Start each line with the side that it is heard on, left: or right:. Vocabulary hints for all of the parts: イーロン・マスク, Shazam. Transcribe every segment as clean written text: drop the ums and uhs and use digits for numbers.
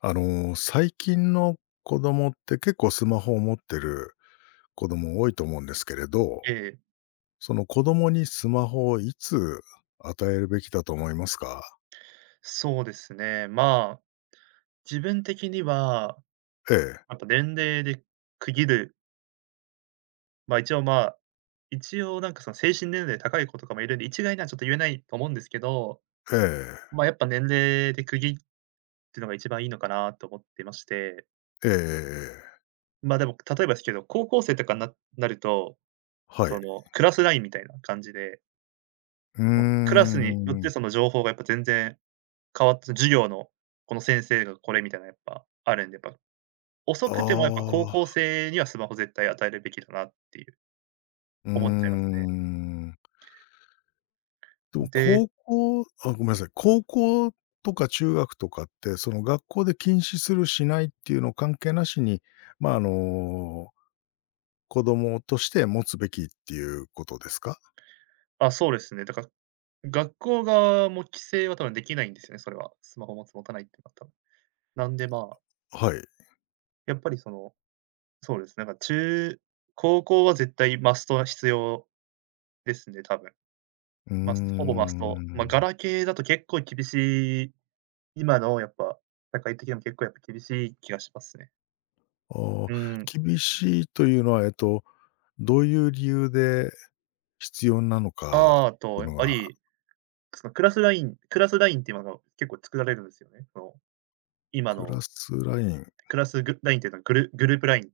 left: 最近の子供って結構スマホを持ってる子供多いと思うんですけれど、
right: ええ、
left: その子供にスマホをいつ与えるべきだと思いますか？
right: そうですね。まあ、自分的には、
left: ええ、
right: やっぱ年齢で区切る、まあ、一応なんかその精神年齢高い子とかもいるんで、一概にはちょっと言えないと思うんですけど、
left: ええ、
right: まあ、やっぱ年齢で区切るのが一番いいのかなと思ってまして、
left: ええええええええ、
right: まあ、でも例えばですけど、高校生とかになると、
left: は
right: そ
left: い。
right: のクラスラインみたいな感じで、
left: うー
right: もうクラスによっ
left: ん。
right: てその情報がやっぱ全然変わって、授業のこの先生がこれみたいなやっぱあるんで、やっぱ
left: あ
right: 遅くてもやっぱ高校
left: あ、
right: 生にはスマホ絶対与えるべきだなっていう
left: うー
right: 思っちゃいますね。
left: ん。でも
right: で
left: 高校あ、ごめんなさい、高校とか中学とかって、その学校で禁止するしないっていうの関係なしに、まあ、子供として持つべきっていうことですか？
right: そうですね。だから学校側も規制は多分できないんですよね、それは。スマホ持つ持たないっていうのは多分なんでまあ、
left: はい。う
right: やっぱりその、そうですね、なんか中高校は絶対マストは必要ですね、多分。
left: ー
right: ほぼマスト。まあ、ガ
left: ん。
right: ラケーだと結構厳しい、今のやっぱ社会的にも結構やっぱ厳しい気がしますね。
left: ああ、
right: うん。
left: 厳しいというのは、どういう理由で必要なのか
right: ああ
left: って
right: と
left: いう
right: やっ
left: の
right: ぱ
left: が、
right: りそのクラスラインっていうのが結構作られるんですよね。その、今
left: クラ
right: の
left: スライン
right: クラスグラインっていうのはグルグループライン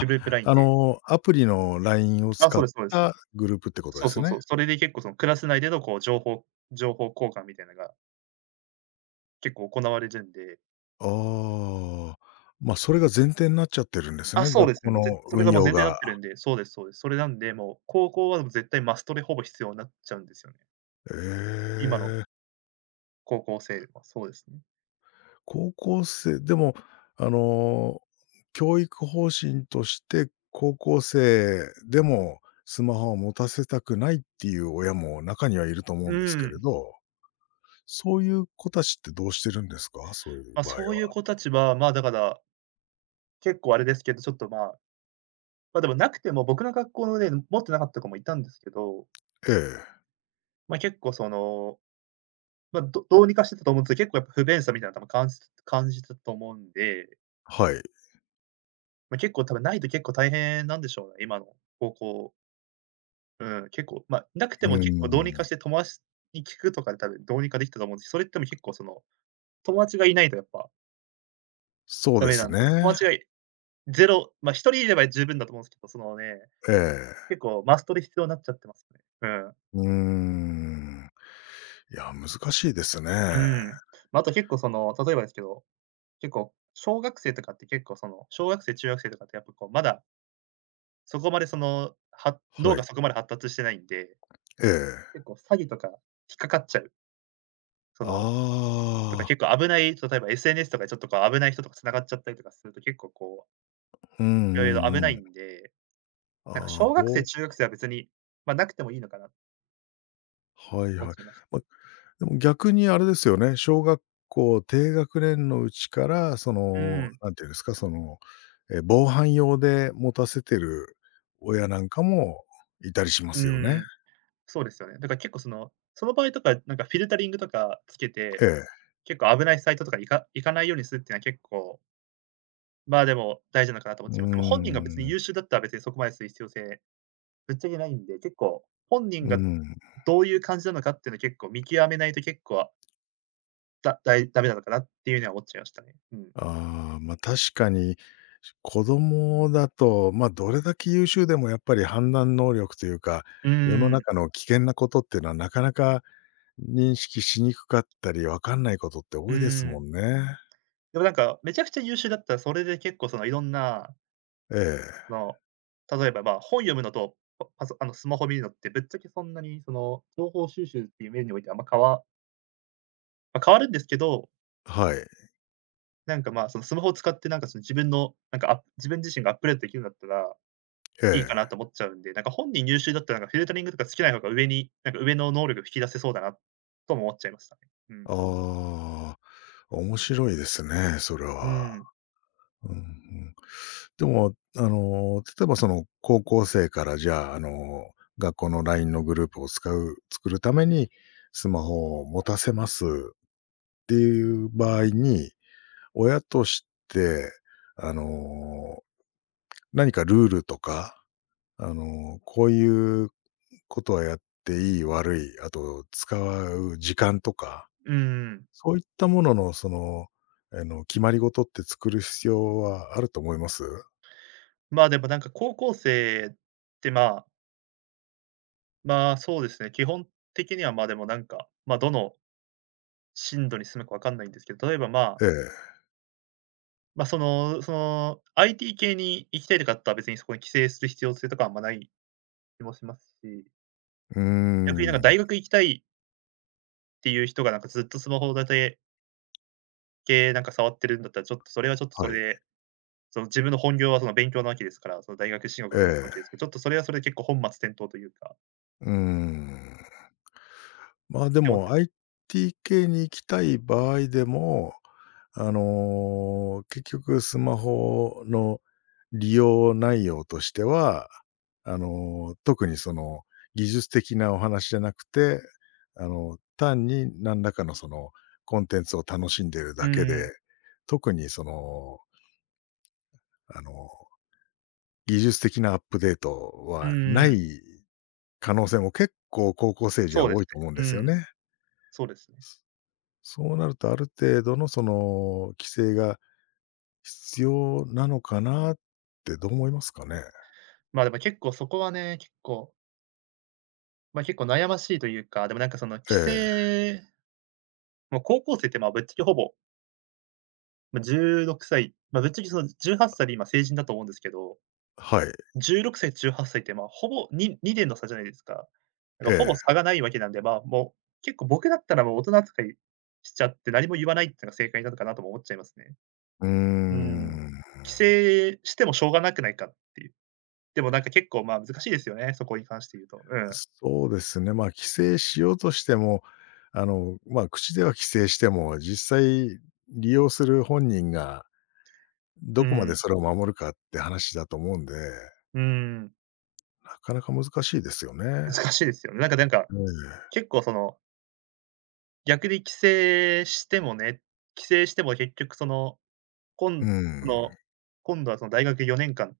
right: グループライン
left: あ
right: で
left: の、アプリのラインを
right: あ、
left: 使
right: そう
left: っ
right: ですそうで
left: た
right: す。
left: グループってことで
right: そう
left: す
right: そうそ
left: ね。
right: う。それで結構そのクラス内でのこう情報交換みたいなのが結構行われるんで。
left: ああ、ま、それが前提になっちゃってるんです
right: あ、
left: ね、
right: そう
left: 学
right: ですね。
left: 校
right: も
left: の
right: うぜそれ
left: 運
right: がもう前
left: 用
right: 提にな
left: が。
right: ってるんで、そうですそうです。それなんで、もう高校は絶対マストでほぼ必要になっちゃうんですよね。
left: え
right: 今の
left: え。
right: 高校生はそうですね。
left: 高校生でも、あの、教育方針として、高校生でもスマホを持たせたくないっていう親も中にはいると思う
right: う
left: んですけれ
right: ん。
left: ど、そういう子たちってどうしてるんですか？そういう
right: まあ、
left: 場合は。
right: そういう子たちは、まあ、だから、結構あれですけど、ちょっとまあ、でもなくても、僕の学校のね、持ってなかった子もいたんですけど、
left: ええ、
right: ま、結構その、ま、どうにかしてたと思うんですけど、結構やっぱ不便さみたいなの多分感じてたと思うんで、
left: はい。う
right: ま、結構多分ないと結構大変なんでしょうね、今の高校。うん、結構、ま、なくて
left: ー
right: も結構どうにか
left: ん、
right: して友達に聞くとかで多分どうにかできたと思うんですけど、それっても結構その、友達がいないとやっぱ
left: そう
right: ダ
left: で
right: メな
left: す
right: んで、友
left: ね。
right: 達がゼロま、一人いれば十分だと思うんですけど、そのね、
left: ええ。
right: 結構マストで必要になっちゃってますね。うん。
left: うーん。いや、難しいですね。
right: うん。まあ、あと結構その、例えばですけど結構、小学生とかって結構その、小学生、中学生とかってやっぱこう、まだそこまでその、脳
left: は
right: が
left: い。
right: そこまで発達してないんで、
left: ええ。
right: 結構詐欺とか引っかかっちゃう。その、とか
left: ああ、
right: 結構危ない、例えば SNS とかでちょっとこう危ない人とか繋がっちゃったりとかすると結構こ
left: うんう
right: う、いろいろ危
left: ん
right: な
left: う
right: い
left: ん。
right: んで、なんか
left: ああ、
right: 小学生、中学生は別に、ま、なくてもいいのかなと
left: はい
right: 思っ
left: はい。
right: ちゃいましたね。
left: ま、でも逆にあれですよね、小学校低学年のうちから、
right: うん、
left: なんていうんですか、防犯用で持たせてる親なんかもいたりしま
right: う
left: すよね。
right: ん、そうですよね。だから結構その、その場合とか、なんかフィルタリングとかつけ
left: え
right: て、
left: え。
right: 結構危ないサイトとか行かないようにするっていうのは結構まあ、でも、大事なのかなと思っ
left: うー
right: ちゃいます。もう本人が別に
left: ん、
right: 優秀だったら別にそこまでする必要性、ぶっちゃけないんで、結構、本人
left: う
right: が
left: ん。
right: どういう感じなのかっていうのを結構見極めないと結構、だだいダメなのかなっていうのは思っちゃいましたね。うん。
left: ああ、ま、確かに、子供だと、ま、どれだけ優秀でもやっぱり判断能力というか、
right: うー
left: 世の
right: ん、
left: 中の危険なことっていうのはなかなか認識しにくかったり、わかんないことって
right: う
left: 多いです
right: ー
left: も
right: ん。
left: んね。
right: でもなんか、めちゃくちゃ優秀だったら、それで結構そのいろんな、
left: ええ、
right: その、例えば、ま、本読むのと、パソあの、スマホ見るのってぶっちゃけそんなにその、情報収集っていう面においてあんま変わるんですけど
left: はい。
right: なんか、まあ、そのスマホを使って、なんか、その自分の、なんか、自分自身がアップデートできるんだったら
left: え
right: いいか
left: え。
right: なと思っちゃうんで、なんか、本人優秀だったら、なんか、フィルタリングとかつけない方が上に、なんか、上の能力引き出せそうだなとも思っちゃいましたね。うん。
left: ああ、面白いですね、それ
right: う
left: は。
right: ん。
left: うんうん。でも、例えばその高校生からじゃあ、学校の LINE のグループを作るためにスマホを持たせますっていう場合に、親として、あの、何かルールとか、こういうことはやっていい、悪い、あと使う時間とか
right: うん。
left: そういったものの、決まり事って作る必要はあると思います？
right: まあ、でも、なんか、高校生って、まあ、まあ、そうですね、基本的には、まあ、でも、なんか、まあ、どの進度に進むかわかんないんですけど、例えば、まあ、
left: ええ。
right: まあ、その IT 系に行きたいとかだったら別にそこに帰省する必要性とかはあんまない気もしますし、
left: うー
right: 逆になんか
left: ん。
right: 大学行きたいっていう人がなんかずっとスマホだけなんか触ってるんだったら、ちょっとそれはちょっとそ
left: はい。
right: れで、その自分の本業はその勉強なわけですから、その大学進学を
left: え
right: 目指すわ
left: え。
right: けですけど、ちょっとそれはそれで結構本末転倒というか、っ
left: うーん。まあ、で
right: て思っちゃ
left: も
right: います。
left: IT 系に行きたい場合でも結局スマホの利用内容としては、あの、特にその、技術的なお話じゃなくて、単に何らかのコンテンツを楽しんでいる
right: う
left: だけ
right: ーん、
left: で、特にその、あの、技術的なアップデート
right: う
left: は
right: ん
left: な
right: うん。
left: い可能性も結構高校生じゃ
right: そうで
left: 多
right: す
left: いと思うんで
right: ね。う
left: すよ
right: ん、
left: ね。
right: そうですね。
left: そうなるとある程度の規制が必要なのかなってどう思いますかね？
right: まあ、でも結構そこはね、結構、ま、結構悩ましいというか、でもなんかその帰
left: え
right: 省
left: え、
right: もう高校生ってまあぶっちゃけほぼ、まあ、16歳、ま、ぶっちゃけその18歳で今成人だと思うんですけど
left: はい、
right: 16歳、18歳っさいって、まあ、ほぼに2年の差じゃないですか。だから
left: え
right: ほぼ
left: え。
right: 差がないわけなんで、まあ、もう、結構僕だったらもう大人扱いしちゃって何も言わないっていうのが正解なのかなとも思っちゃいますね。
left: うー
right: うん。
left: ん。
right: 規制してもしょうがなくないかっていう。でもなんか結構、まあ、難しいですよね、そこに関して言うと。うん。
left: そうですね、まあ、規制しようとしても、まあ、口では規制しても、実際利用する本人が
right: う
left: どこま
right: ん。
left: でそれを守るかって話だと思うんで、
right: うん。
left: なかなか難しいですよね。
right: 難しいですよね。
left: え
right: 結構その、逆に規制してもね、規制しても結局その、
left: え、う
right: 今そ
left: ん、
right: の、今度はその大学4年間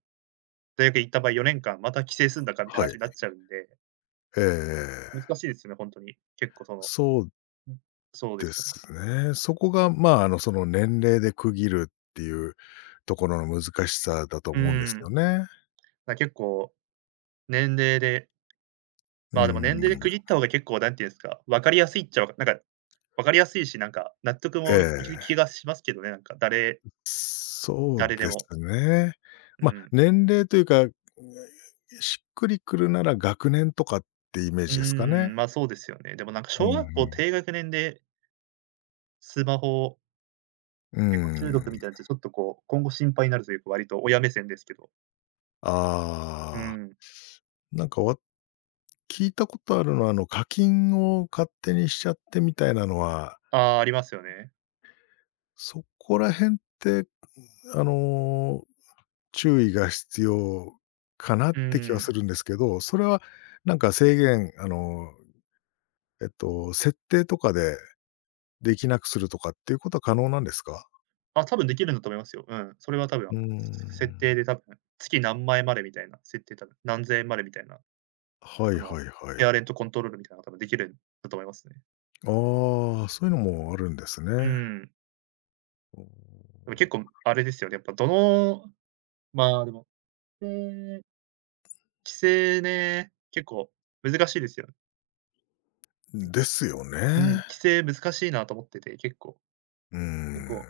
right: 大学行った場合、4年間また帰省すんだかみたいな
left: はい、
right: 話になっちゃうんで、
left: え
right: 難
left: え。
right: しいですよね、ほんとに。結構その
left: そう
right: うん、そうで
left: で
right: すよね。
left: すね。そこが、まあ、その年齢で区切るっていうところの難しさだと
right: う
left: 思うんで
right: ー
left: す
right: ん。
left: よね。
right: だ、結構年齢で、ま
left: う
right: あ、でも
left: ん、
right: 年齢で区切った方が結構なんていうんですか、分かりやすいっちゃわなんか分かりやすいし、なんか納得
left: え
right: もいく
left: え。
right: 気がしますけどね、なんか誰
left: そう
right: 誰で
left: で
right: も。
left: すね。
right: う
left: ま、
right: ん。
left: 年齢というか、しっくりくるなら学年とかってイメー
right: うー
left: ジですかね。
right: ん、ま、そうですよね。でもなんか
left: う
right: 小学校
left: ん
right: 低学年でスマホ
left: う
right: 結構
left: ん。うー
right: 中毒み
left: ん。
right: たいなやつ、ちょっとこう、今後心配になるというか、割と親目線ですけど。う
left: ああ、
right: ん。
left: なんか聞いたことあるのは、あの課金を勝手にしちゃってみたいなのは、
right: ああ、ありますよね。
left: そこら辺って、あの、注意が必要かなっ
right: う
left: て気はす
right: ん。
left: るんですけど、それはなんか制限、設定とかでできなくするとかっていうことは可能なんですか？
right: あ、多分できるんだと思いますよ。うん。それは多分、
left: うー
right: 設
left: ん。
right: 定で多分、月何枚までみたいな、設定多分、何千円までみたいな、
left: はい
right: あの、
left: はいはい。
right: ペアレントコントロールみたいなのが多分できるんだと思いますね。
left: ああ、そういうのもあるんですね。
right: うん。でも結構あれですよね、やっぱどのまあ、でも、えー規制ね、結構難しいですよね。結
left: で
right: 構、
left: すよ
right: うん、規
left: ね。
right: 制難しいなと思ってて、結構。
left: うー
right: 結
left: ん。
right: 構、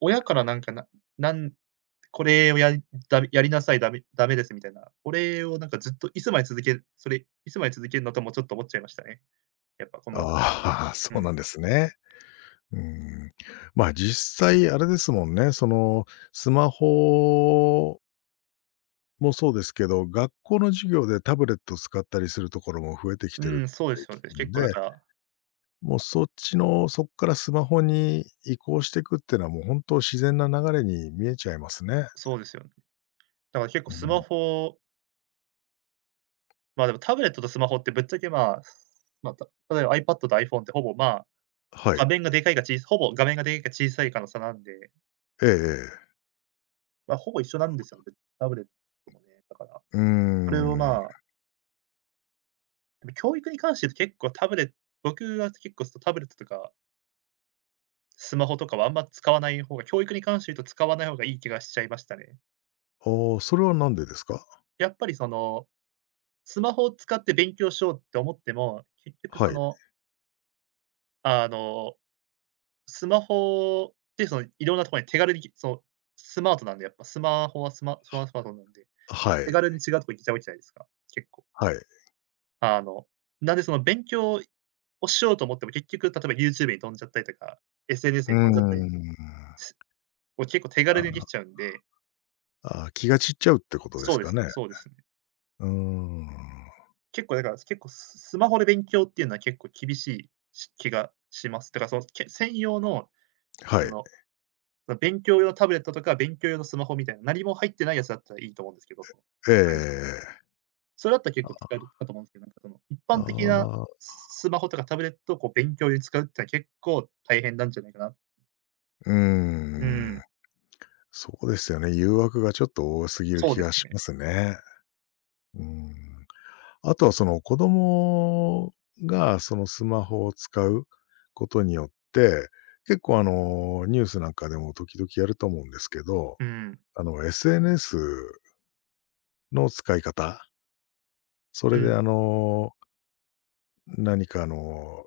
right: 親からなんか、ななんこれをやりだめやりなさい、ダメダメですみたいな。これをなんかずっといつまで続けるのとも、ちょっと思っちゃいましたね。やっぱこの
left: ああ、そ
right: う
left: う
right: ん。
left: なんですね。うん。まあ、実際あれですもんね、そのスマホもそうですけど、学校の授業でタブレットを使ったりするところも増えてき
right: う
left: てる
right: ん、そ
left: っ
right: うですよ
left: て
right: ね。
left: 聞くん
right: 結構だ
left: で、
right: から、
left: もうそっちの、そっからスマホに移行してくってのはもう本当自然な流れに見えちゃいますね。
right: そうですよね。だから結構
left: う
right: スマ
left: ん。
right: ホまあ、でもタブレットとスマホってぶっちゃけまあ、例えば iPad と iPhone ってほぼまあ、
left: は
right: 画
left: い。
right: 面がでかいかちいほぼ画面がでかいか小さいかの差なんで、
left: ええええ。
right: まあ、ほぼ一緒なんですよね。タブレットもね、だから。
left: うー
right: それを
left: ん。
right: まあ、でも教育に関して言うと結構タブレット僕は結構そのタブレットとかスマホとかはあんま使わない方が、教育に関して言うと使わない方がいい気がしちゃいましたね。
left: ああ、それはなんでですか？
right: やっぱりその、スマホを使って勉強しようって思っても、結局
left: は
right: そ
left: い。
right: の、あの、スマホでそのいろんなところに手軽にそう、スマートなんで、やっぱスマホはスマートなんで、
left: はい。
right: 手軽に違うとこ行けちゃうじゃないですか、結構。
left: はい。
right: あの、なんでその勉強をしようと思っても結局例えば YouTube に飛んじゃったりとか、SNS
left: うー
right: に飛んじゃったり、
left: ん。
right: すを結構手軽にで
left: あ
right: きちゃうんで、
left: あ、気が散っちゃうってことで
right: そう
left: す
right: で
left: か
right: す
left: ね。
right: ね、そうですね。
left: うーん。
right: 結構だから、結構スマホで勉強っていうのは結構厳しいし気がします。だからその、専用の、
left: は
right: あ
left: い。
right: の、その勉強用タブレットとか勉強用のスマホみたいな、何も入ってないやつだったらいいと思うんですけど、その、
left: ええ
right: 他にその、
left: ええ。
right: それだったら結構使えるかと思うんですけど、なんかその、一般的
left: あ
right: な
left: あ、
right: スマホとかタブレットをこう勉強に使うってのは結構大変なんじゃないかな。
left: うー
right: う
left: ん。
right: ん、
left: そうですよね。誘惑がちょっと多すぎる
right: そう
left: 気
right: です
left: がし
right: ね。
left: ますね。うん。あとはその子供がそのスマホを使うことによって、結構ニュースなんかでも時々やると思うんですけど、
right: うん、
left: SNS の使い方、そ
right: う
left: れで
right: ん、
left: あの、何か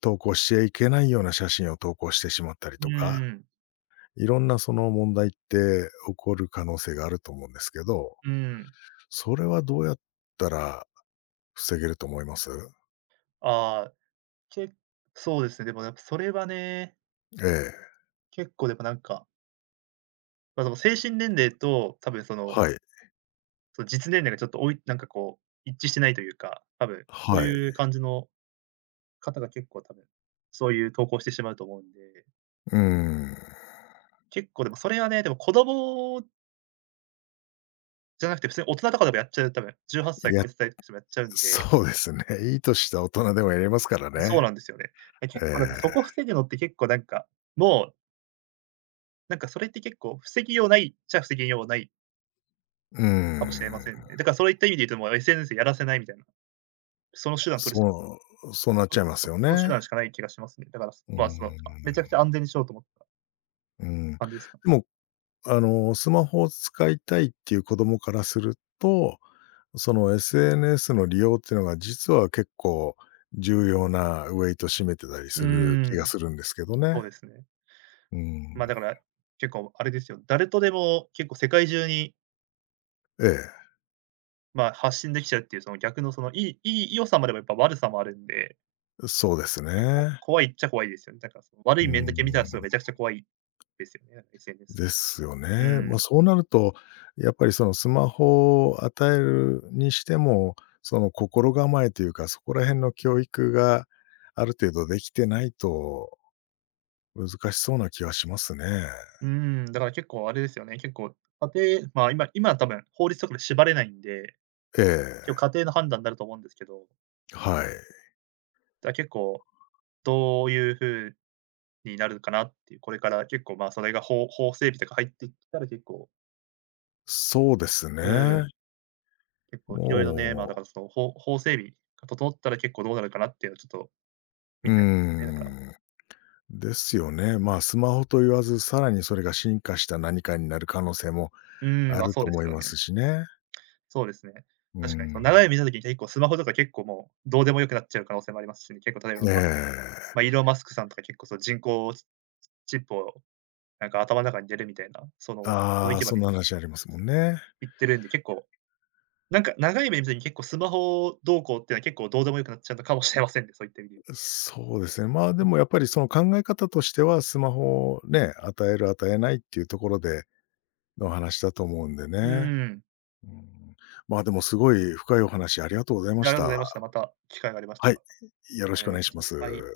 left: 投稿しちゃいけないような写真を投稿してしまったり
right: う
left: とか、
right: ん、
left: いろんなその問題って起こる可能性があると思うんですけど、
right: うん。
left: それはどうやったら防げると思います？
right: ああ、けそうですね、でもやっぱそれはね、
left: ええ、
right: 結構でもなんかまあ、その精神年齢と、多分その、
left: はい、
right: その実年齢がちょっとなんかこう、一致してないというか、多分そう
left: は
right: い
left: い。
right: う感じの方が結構多分、そういう投稿してしまうと思うんで、
left: うーん。
right: 結構でもそれはね、でも子供じゃなくて普通に大人とかでもやっちゃう、多分18
left: い
right: 歳超
left: や、
right: え てたりとかしてもやっちゃうんで、
left: そうですね。いい年した大人でもやりますから
right: そう
left: ね。
right: なんですよね。え、
left: え
right: 結
left: え。
right: 構なんかそこ防ぐのって結構なんか、もう、なんかそれって結構防ぎようないっちゃ防ぎようない
left: うー
right: かもしれません
left: ん。
right: ね。だからそういった意味で言うともう SNS やらせないみたいな、その手段取り
left: そう、そうなっ
right: う
left: ち
right: ん、
left: ゃいます
right: そ
left: よ
right: その手
left: ね。
right: 段しかない気がしますね。だから、
left: うー
right: まあ、その、
left: ん。
right: あ、めちゃくちゃ安全にしようと思った
left: うん。で
right: 感じですか？
left: も、スマホを使いたいっていう子供からすると、その SNS の利用っていうのが実は結構重要なウェイト占めてたり
right: うー
left: する気が
right: ん、
left: するんですけど
right: そ
left: ね。
right: うですね。
left: うん。
right: まあ、だから、結構あれですよ、誰とでも結構世界中に、
left: え
right: まあ、発信できちゃうっていう、その逆のその、いいいい良さもあれば、やっぱ悪さもあるんで、
left: え、そうですね。
right: 怖いっちゃ怖いですよね。だからその悪
left: う
right: い面だ
left: ん、
right: け見たら、それめちゃくちゃ怖いですよね、なんか SNS。
left: ですよ
right: う
left: ね。まあ、
right: ん。
left: そうなると、やっぱりそのスマホを与えるにしても、その心構えというか、そこら辺の教育がある程度できてないと難しそうな気はしますね。
right: うん、だから結構あれですよね、結構家庭まあ、今は多分法律とかで縛れないんで、
left: え
right: 結構
left: え、
right: 家庭の判断になると思うんですけど、
left: はい。
right: だから結構どういう風になるかなっていう、これから結構、まあ、それが法整備とか入ってきたら結構、
left: そうです
right: う
left: ね。
right: ん、結構いろいろね、まあ、だか
left: も
right: らその、法整備が整ったら結構どうなるかなっていうのはちょっと
left: う、
right: 見
left: うー
right: ちゃいますよね、だから。
left: ん、ですよね。まあ、スマホと言わず、さらにそれが進化した何かになる可能性も
right: うん、
left: あ
right: まあ、
left: る
right: そう
left: と
right: です
left: 思い
right: よ
left: ま
right: ね。
left: すしね。
right: そうですね。
left: う
right: 確かにそ
left: ん。
right: の長い目見た時に結構スマホとか結構もうどうでも良くなっちゃう可能性もありますしね、結構例えば、
left: え
right: まあ、
left: え。
right: まあ、イーロン・マスクさんとか結構その人工チップをなんか頭の中に入れるみたいな、その
left: ああ、
right: 域ま
left: そん
right: で
left: な話ありますもんね。
right: 行ってるんで、結構なんか長い目で見て結構スマホどうこうっていうのは結構どうでもよくなっちゃうのかもしれませんね、そういった意味で言うと。
left: そうですね。まあ、でもやっぱりその考え方としては、スマホをね、与える与えないっていうところでの話だと思うんで
right: うう
left: ね。
right: ーん。
left: うん。まあ、でもすごい深いお話ありがとうございま
right: じゃ、あ
left: し
right: りがとうござい
left: た。
right: ました。また機会がありました
left: は
right: ら
left: い、よろ
right: お
left: しく
right: 願
left: お
right: いい
left: 願い
right: た
left: し
right: し
left: ま
right: ます。
left: す。
right: はい。